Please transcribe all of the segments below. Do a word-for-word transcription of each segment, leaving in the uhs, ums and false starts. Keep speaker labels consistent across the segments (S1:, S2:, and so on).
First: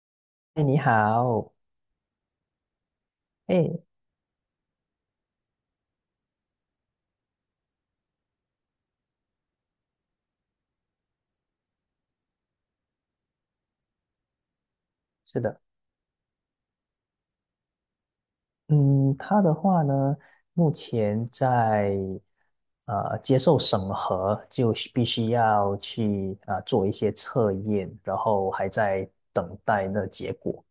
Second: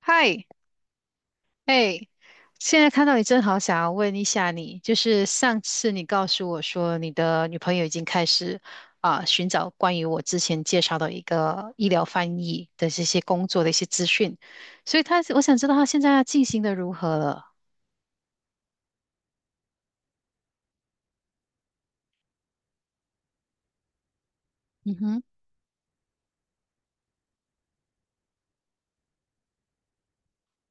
S1: 嗨，
S2: 哎，你好。
S1: 哎，现在看到你，真好。想
S2: 哎，
S1: 要问一下你，就是上次你告诉我说你的女朋友已经开始啊、寻找关于我之前介绍的一个医疗翻译的这些工作的一些资讯，所以她我
S2: 是
S1: 想
S2: 的。
S1: 知道她现在进行的如何了。
S2: 嗯，他的话呢，目前在呃接受审核，就是必
S1: 嗯
S2: 须要去啊、呃做一些测验，然后还在等待那结果。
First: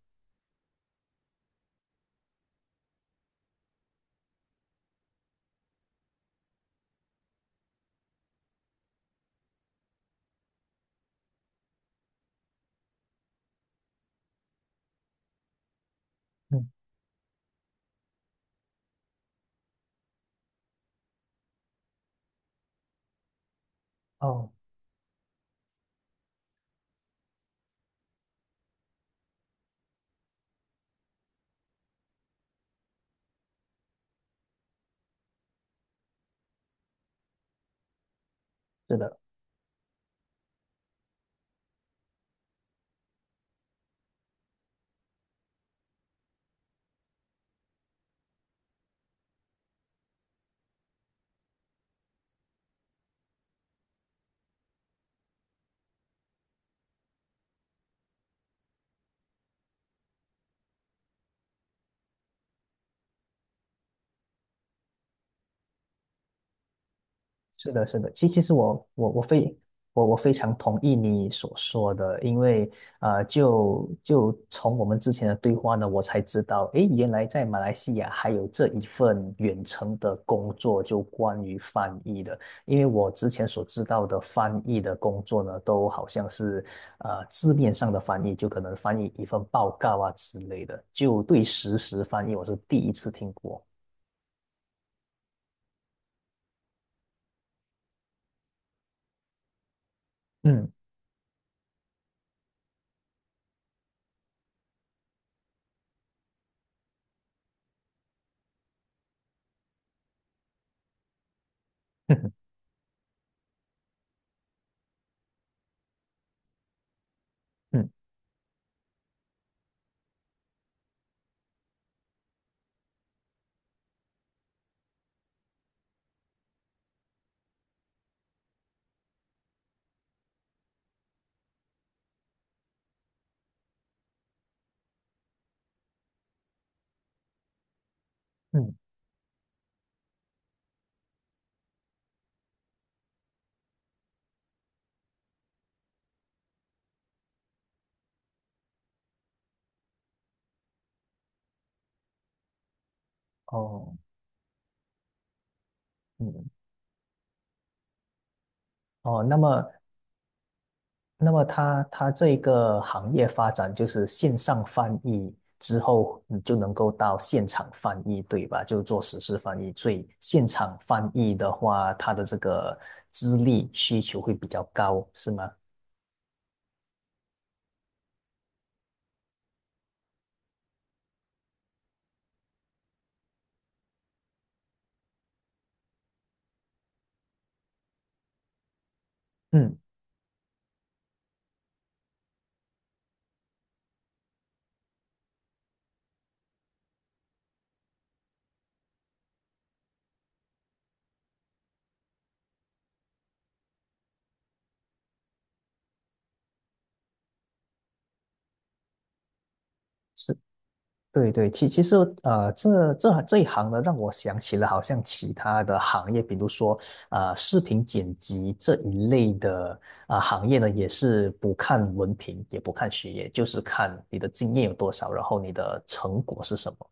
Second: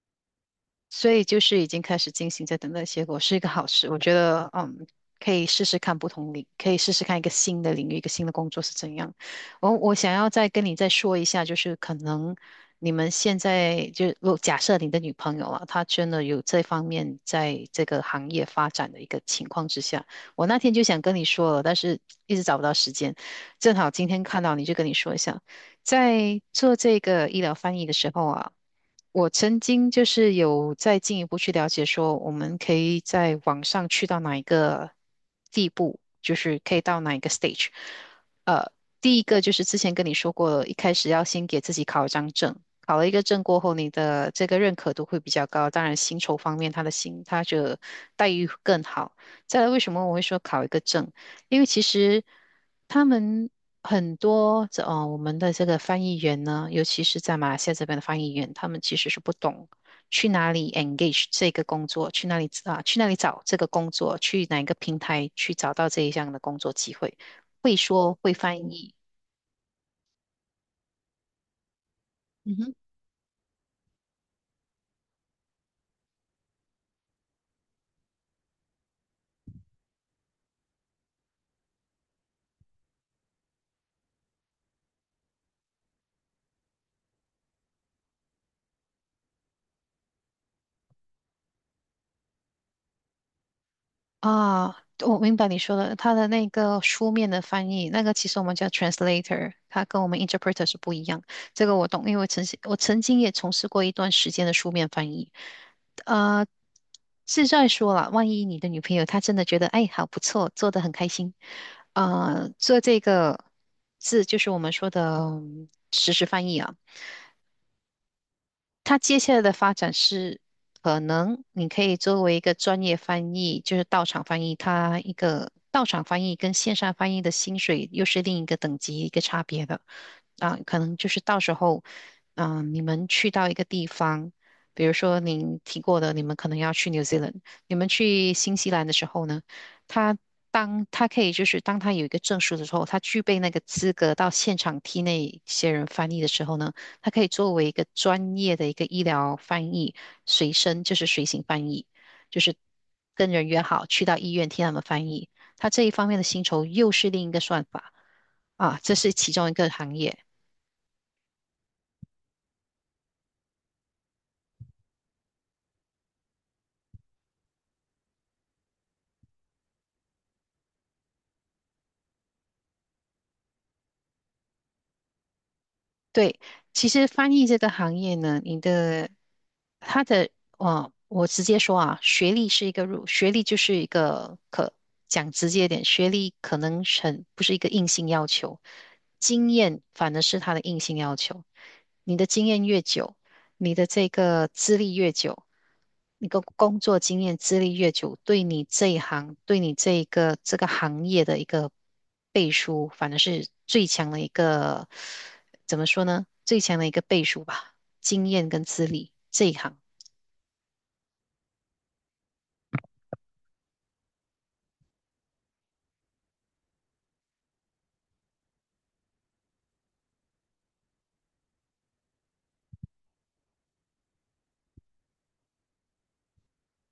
S1: 所以就是已经开始进行，在等待结果，是一个好事。我觉得，嗯，可以试试看不同领，可以试试看一个新的领域，一个新的工作是怎样。我我想要再跟你再说一下，就是可能你们现在就如果假设你的女朋友啊，她真的有这
S2: 嗯。
S1: 方面在这个行业发展的一个情况之下，我那天就想跟你说了，但是一直找不到时间，正好今天看
S2: 哦，
S1: 到你就跟你说一下，在做这个医疗翻译的时候啊。我曾经就是有再进一步去了解，说我们可以在网上去到哪一个地步，就是可以到哪一个 stage。呃，
S2: 是
S1: 第
S2: 的。
S1: 一个就是之前跟你说过，一开始要先给自己考一张证，考了一个证过后，你的这个认可度会比较高。当然，薪酬方面，他的薪他的待遇更好。再来，为什么我会说考一个证？因为其实他们很多这哦，我们的这个翻译员呢，尤其是在马来西亚这边的翻译员，他们其实是不懂去哪里 engage 这个工作，去哪里啊，去哪里找这个工作，去哪一个平台去找到这一项的工作机会，
S2: 是
S1: 会
S2: 的，是的，
S1: 说
S2: 其
S1: 会
S2: 其实
S1: 翻
S2: 我
S1: 译。
S2: 我我非我我非常同意你所说的，因
S1: 嗯
S2: 为
S1: 哼。
S2: 啊，就就从我们之前的对话呢，我才知道，诶，原来在马来西亚还有这一份远程的工作，就关于翻译的。因为我之前所知道的翻译的工作呢，都好像是呃字面上的翻译，就可能翻译一份报告啊之类的，就对实时翻译我是第一次听过。
S1: 啊，我明白你说的，它的那个书面的翻译，那个其实我们叫 translator，它跟我们 interpreter
S2: 嗯。
S1: 是不一样。这个我懂，因为我曾经我曾经也从事过一段时间的书面翻译。呃，是在说了，万一你的女朋友她真的觉得，哎，好不错，做得很开心，呃，做这个字就是我们说的嗯实时翻译啊。
S2: 嗯
S1: 它接下来的发展是，可能你可以作为一个专业翻译，就是到场翻译，它一个到场翻译跟线上翻译的薪水又是另一个等级一个差别的啊，可能就是到时候，嗯、你们去到一个地方，比如说您提过的，你们可能要去 New Zealand，你们去新西
S2: 嗯。
S1: 兰的时候呢，他当他可以就是当他有一个证书的时候，他具备那个资格到现场替那些人翻译的时候呢。它可以作为一个专业的一个医疗翻译，随身就是随行翻译，就是跟人约好
S2: 哦。
S1: 去到医院听他们翻译。他这一方面的薪
S2: 嗯。
S1: 酬又是另一个算法啊，这是
S2: 哦，
S1: 其
S2: 那
S1: 中一
S2: 么，
S1: 个行业。
S2: 那么它它这个行业发展就是线上翻译之后，你就能够到现场翻译，对吧？就做实时翻译。所以现场翻译的话，它的这个资历需求会比较高，是吗？
S1: 对，其实翻译这个行业呢，你的他的哦，我直接说啊，学历是一个入，学历就是一个可讲直接一点，学历可能是很不是一个硬性要求，经
S2: 嗯。
S1: 验反而是他的硬性要求。你的经验越久，你的这个资历越久，你的工作经验资历越久，对你这一行，对你这一个这个行业的一个背书，反而是最强的一个。怎么说呢？最强的一个倍数吧，经验跟资历这一行。
S2: 是。对对，其其实呃，这这这一行呢，让我想起了好像其他的行业，比如说呃，视频剪辑这一类的啊、呃行业呢，也是不看文凭，也不看学业，就是看你的经验有多少，然后你的成果是什么。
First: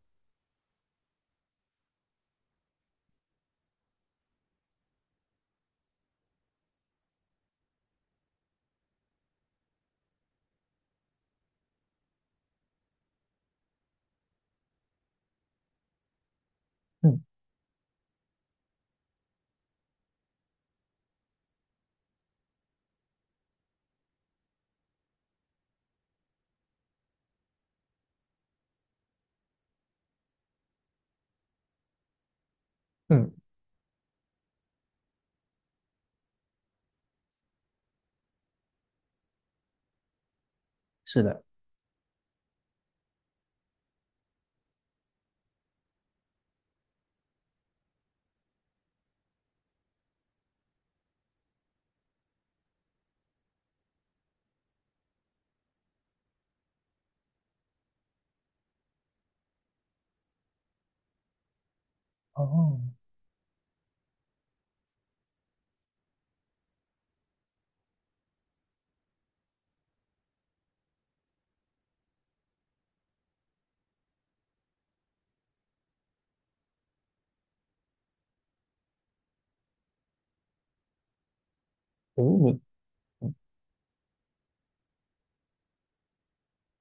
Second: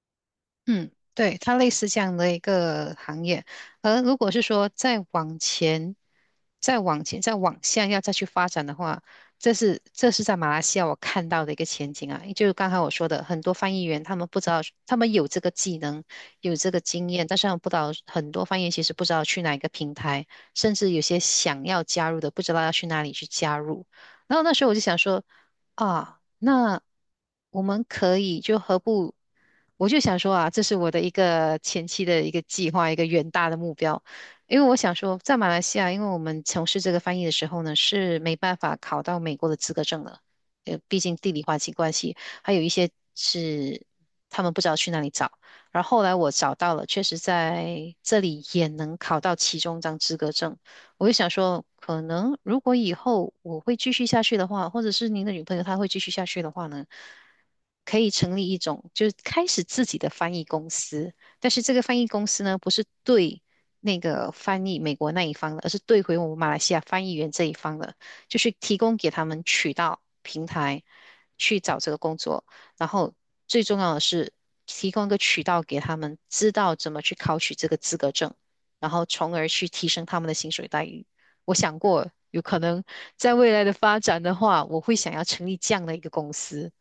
S1: 嗯，对，它类似这样的一个行业。而如果是说再往前、再往前、再往下要再去发展的话，这是这是在马来西亚我看到的一个前景啊。就是刚才我说的，很多翻译员他们不知道，他们有这个技能，有这个经
S2: 嗯。
S1: 验，但是他们不知道很多翻译员其实不知道去哪一个平台，甚至有些想要加入的不知道要去哪里去加入。然后那时候我就想说，啊，那我们可以就何不，我就想说啊，这是我的一个前期的一个计划，一个远
S2: 嗯，
S1: 大的目标。因为我想说，在马来西亚，因为我们从事这个翻译的时候呢，是没办法考到美国的资格证的，呃，毕竟
S2: 是
S1: 地理
S2: 的。
S1: 环境关系，还有一些是他们不知道去哪里找。然后后来我找到了，确实在这里也能考到其中一张资格证。我就想说，可能如果以后我会继续下去的话，或者是您的女朋友她会继续下去的话呢，可以成立一种就是开始自己的翻译公司，但是这个翻译公司呢，不
S2: 哦。
S1: 是对那个翻译美国那一方的，而是对回我们马来西亚翻译员这一方的，就是提供给他们渠道平台去找这个工作，然后最重要的是提供一个渠道给他们，知道怎么去考取这个资格证。然后从而去提升他们的薪水待遇。我想过，
S2: 诶，
S1: 有可
S2: 你
S1: 能在未来的发展的话，我会想要成立这样的一个公司。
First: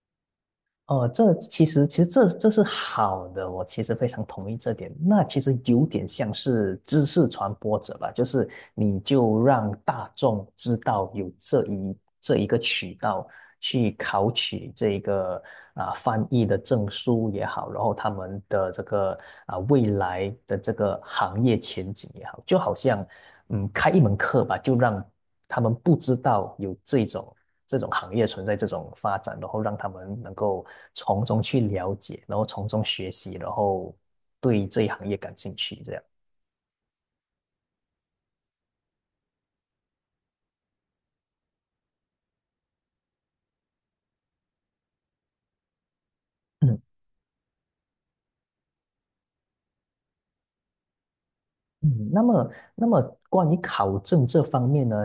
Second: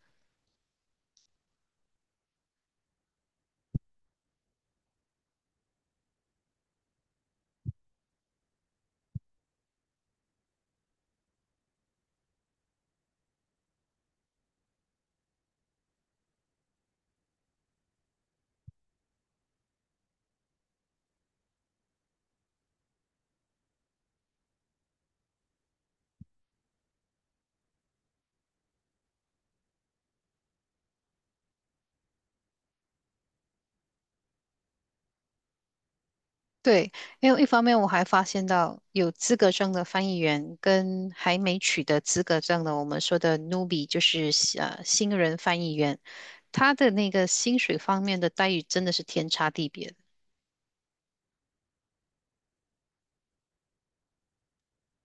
S2: 哦，这其实其实这这是好的，我其实非常同意这点。那其实有点像是知识传播者吧，就是你就让大众知道有这一这一个渠道去考取这一个啊、翻译的证书也好，然后他们的这个啊、未来的这个行业前景也好，就好像嗯开一门课吧，就让他们不知道有这种。这种行业存在这种发展，然后让他们能够从中去了解，然后从中学习，然后对这一行业感兴趣，这样。
S1: 对，因为一方面我还发现到有资格证的翻译员跟还没取得资格证的，我们说的 n e b i e 就是呃新人翻译员，他
S2: 嗯
S1: 的那个薪水方面的待遇真的是天差地别。
S2: 嗯。那么那么关于考证这方面呢，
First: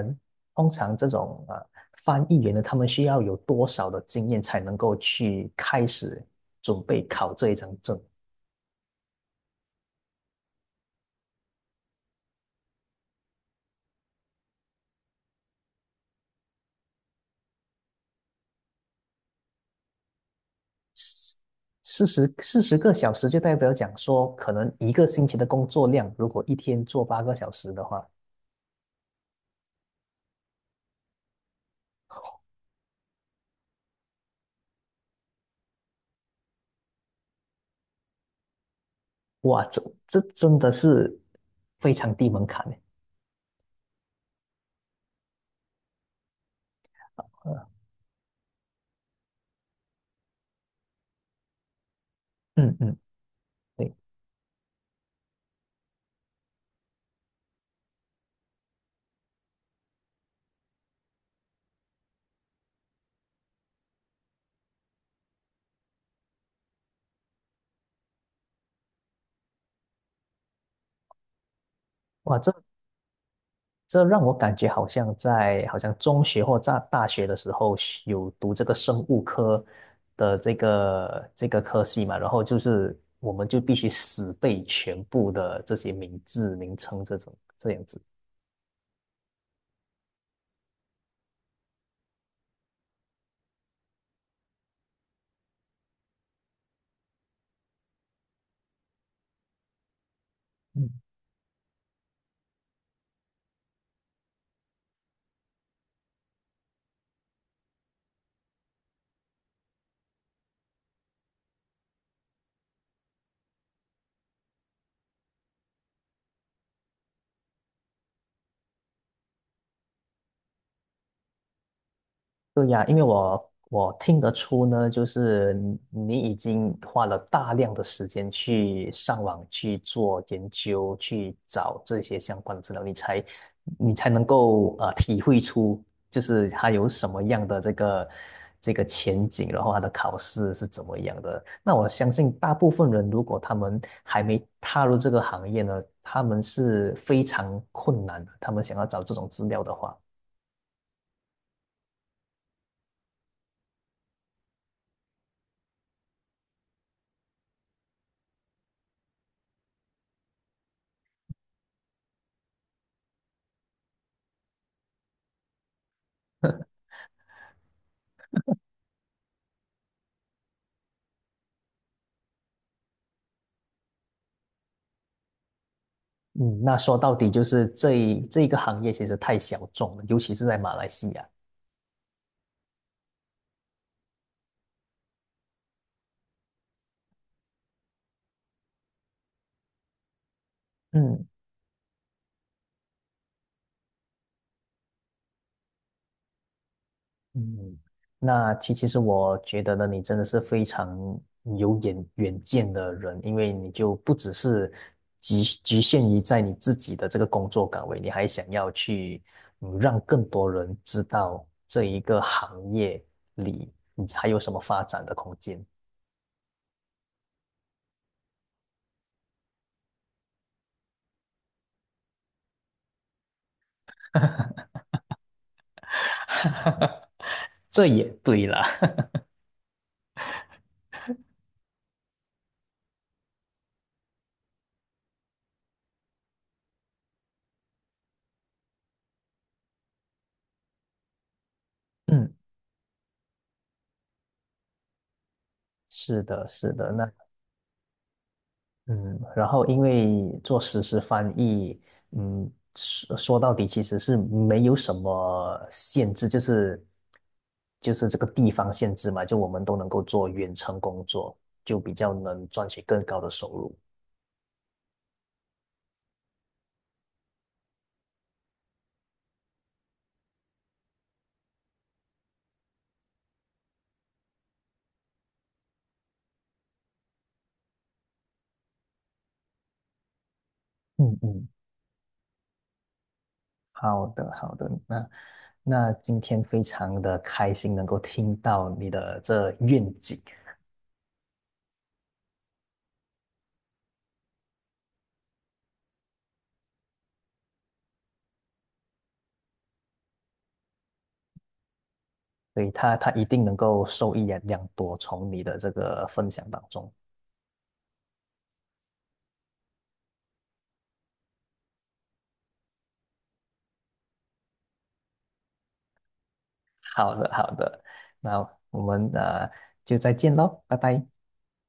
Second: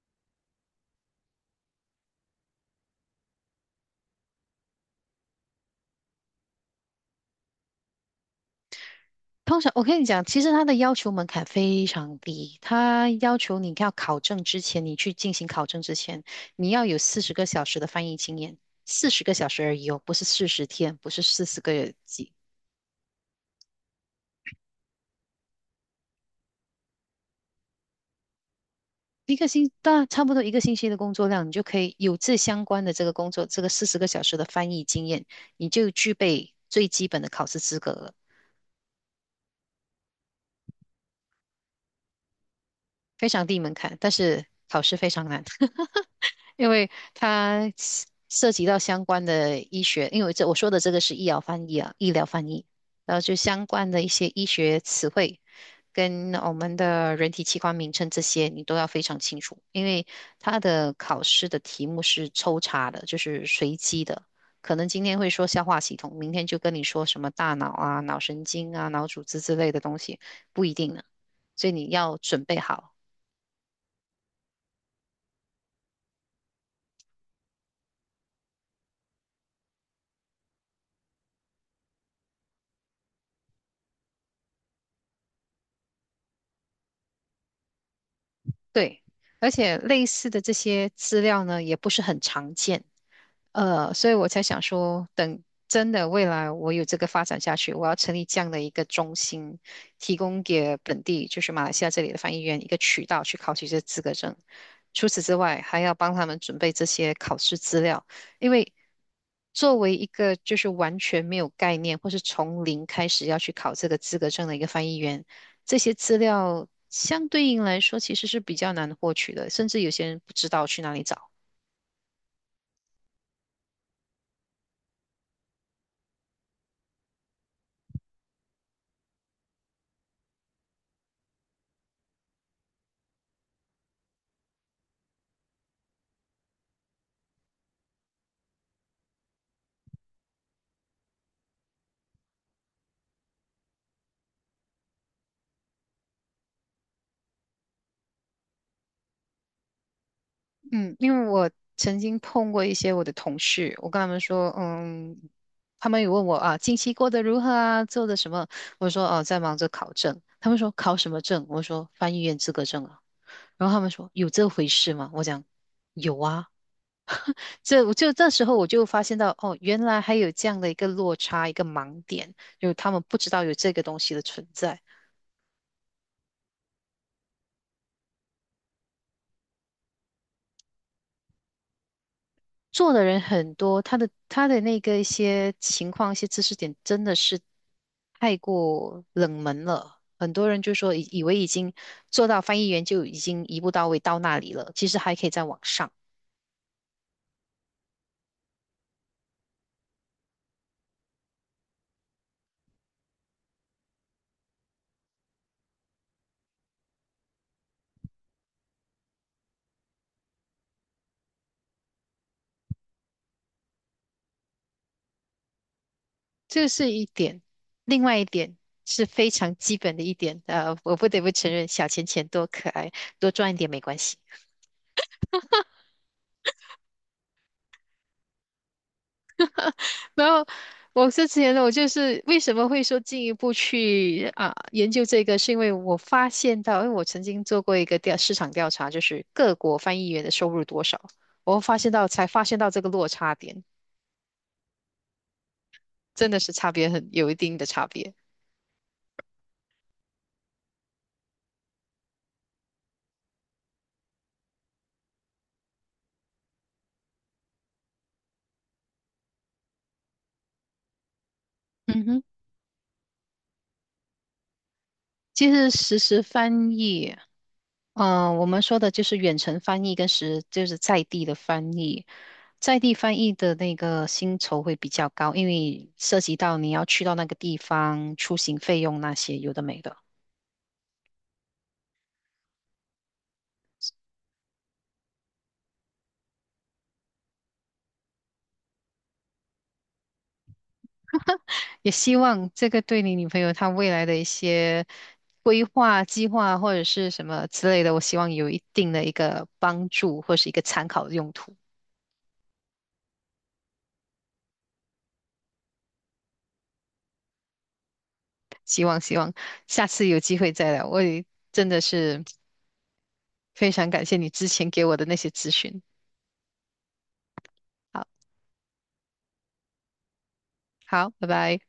S2: 通常这种呃翻译员呢，他们需要有多少的经验才能够去开始准备考这一张证？
S1: 通常我跟你讲，其实他的要求门槛非常低，他要求你要考证之前，你去进行考证之前，你要有四十个小时的翻译经验，四十个小时而已哦，不是四十天，不是
S2: 四
S1: 四十个月
S2: 四
S1: 几，
S2: 十四十个小时就代表讲说，可能一个星期的工作量，如果一天做八个小时的话，
S1: 一个星，大差不多一个星期的工作量，你就可以有这相关的这个工作，这个四十个小时的翻译经验，你就具备最基本的考试资格了，
S2: 哇，这这真的是非常低门槛诶。
S1: 非常低门槛，但是考试非常难。因为它涉及到相关的医学，因为这我说的这个是医疗翻译啊，医疗翻译，
S2: 嗯嗯，
S1: 然后就相关
S2: 对。
S1: 的一些医学词汇跟我们的人体器官名称这些，你都要非常清楚，因为它的考试的题目是抽查的，就是随机的。可能今天会说消化系统，明天就跟你说什么大脑啊、脑神经啊、脑组织之类的东西，不一定呢。所以你要
S2: 哇，
S1: 准
S2: 这
S1: 备好。
S2: 这让我感觉好像在好像中学或在大学的时候学有读这个生物科的这个这个科系嘛，然后就是我们就必须死背全部的这些名字名称这种这样子。
S1: 对，而且类似的这些资料呢，也不是很常见，呃，所以我才想说，等真的未来我有这个发展下去，我要成立这样的一个中心，提供给本地就是马来西亚这里的翻译员一个渠道去考取这资格证。除此之外，还要帮他们准备这些考试资料，因为作为一个就是完全没有概念或是从零开始要去考这个资格证的一个翻译员。这些资料相对应来说其实是比较难获取的，甚至有些人不知道去哪里找。
S2: 对呀，因为我我听得出呢，就是你你已经花了大量的时间去上网去做研究，去找这些相关的资料，你才你才能够呃体会出，就是它有什么样的这个这个前景，然后它的考试是怎么样的。那我相信大部分人，如果他们还没踏入这个行业呢，他们是非常困难的，他们想要找这种资料的话。
S1: 嗯，因为我曾经碰过一些我的同事，我跟他们说，嗯，他们有问我啊，近期过得如何啊，做的什么？我说哦，在忙着考证。他们说考什么证？我说翻译员资格证啊。然后他们说有这回事吗？我讲有啊。这我就那时候我就发现到，哦，原来还有这样的一个落差，一个盲点，就是他们不知道有这个东西的存在。
S2: 嗯，那说到底就是这一这一个行业其实太小众了，尤其是在马来西亚。
S1: 做的人很多，他的他的那个一些情况、一些知识点真的是太过冷门了。很多人就说以以
S2: 嗯
S1: 为已经做到翻译员就已经一步到位到那里了，其实还可以再往上。
S2: 嗯，那其其实我觉得呢，你真的是非常有远远见的人，因为你就不只是局局限于在你自己的这个工作岗位，你还想要去嗯让更多人知道这一个行业里你还有什么发展的空间。
S1: 这是一点，另外一点是非常基本的一点，呃，我不得不承认，小钱钱多可爱，多赚一点没关系。
S2: 这也对啦。
S1: 然后我之前呢，我就是为什么会说进一步去啊研究这个，是因为我发现到，因为我曾经做过一个调市场调查，就是各国翻译员的收入多少，我发现到才
S2: 嗯，
S1: 发现到这个落差点，
S2: 是
S1: 真的
S2: 的，
S1: 是差
S2: 是
S1: 别
S2: 的。
S1: 很
S2: 那
S1: 有一定的差别。
S2: 嗯，然后因为做实时翻译，嗯，说说到底其实是没有什么限制，就是就是这个地方限制嘛，就我们都能够做远程工作，就比
S1: 嗯
S2: 较
S1: 哼。
S2: 能赚取更高的收入。
S1: 就是实时翻译，嗯、我们说的就是远程翻译跟实就是在地的翻译，在地翻译的那个薪酬会比较高，因为涉及到你要去到那个地方，出行费用那些有的没的。
S2: 嗯嗯，好的好的。那那今天非常的开心能够听到你的这愿景，
S1: 也希望这个对你女朋友她未来的一些规划、计划或者是什么之类的，我希望有一定的一个帮助或是一个参考的用途。
S2: 所以他他一定能够受益良良多，从你的这个分享当中。
S1: 希望希望下次有机会再聊，我也真的是。非常感谢你之前给我的那些咨询。
S2: 好的，好的。
S1: 好，
S2: 那我们呃就再见喽，拜拜。
S1: 好，拜拜。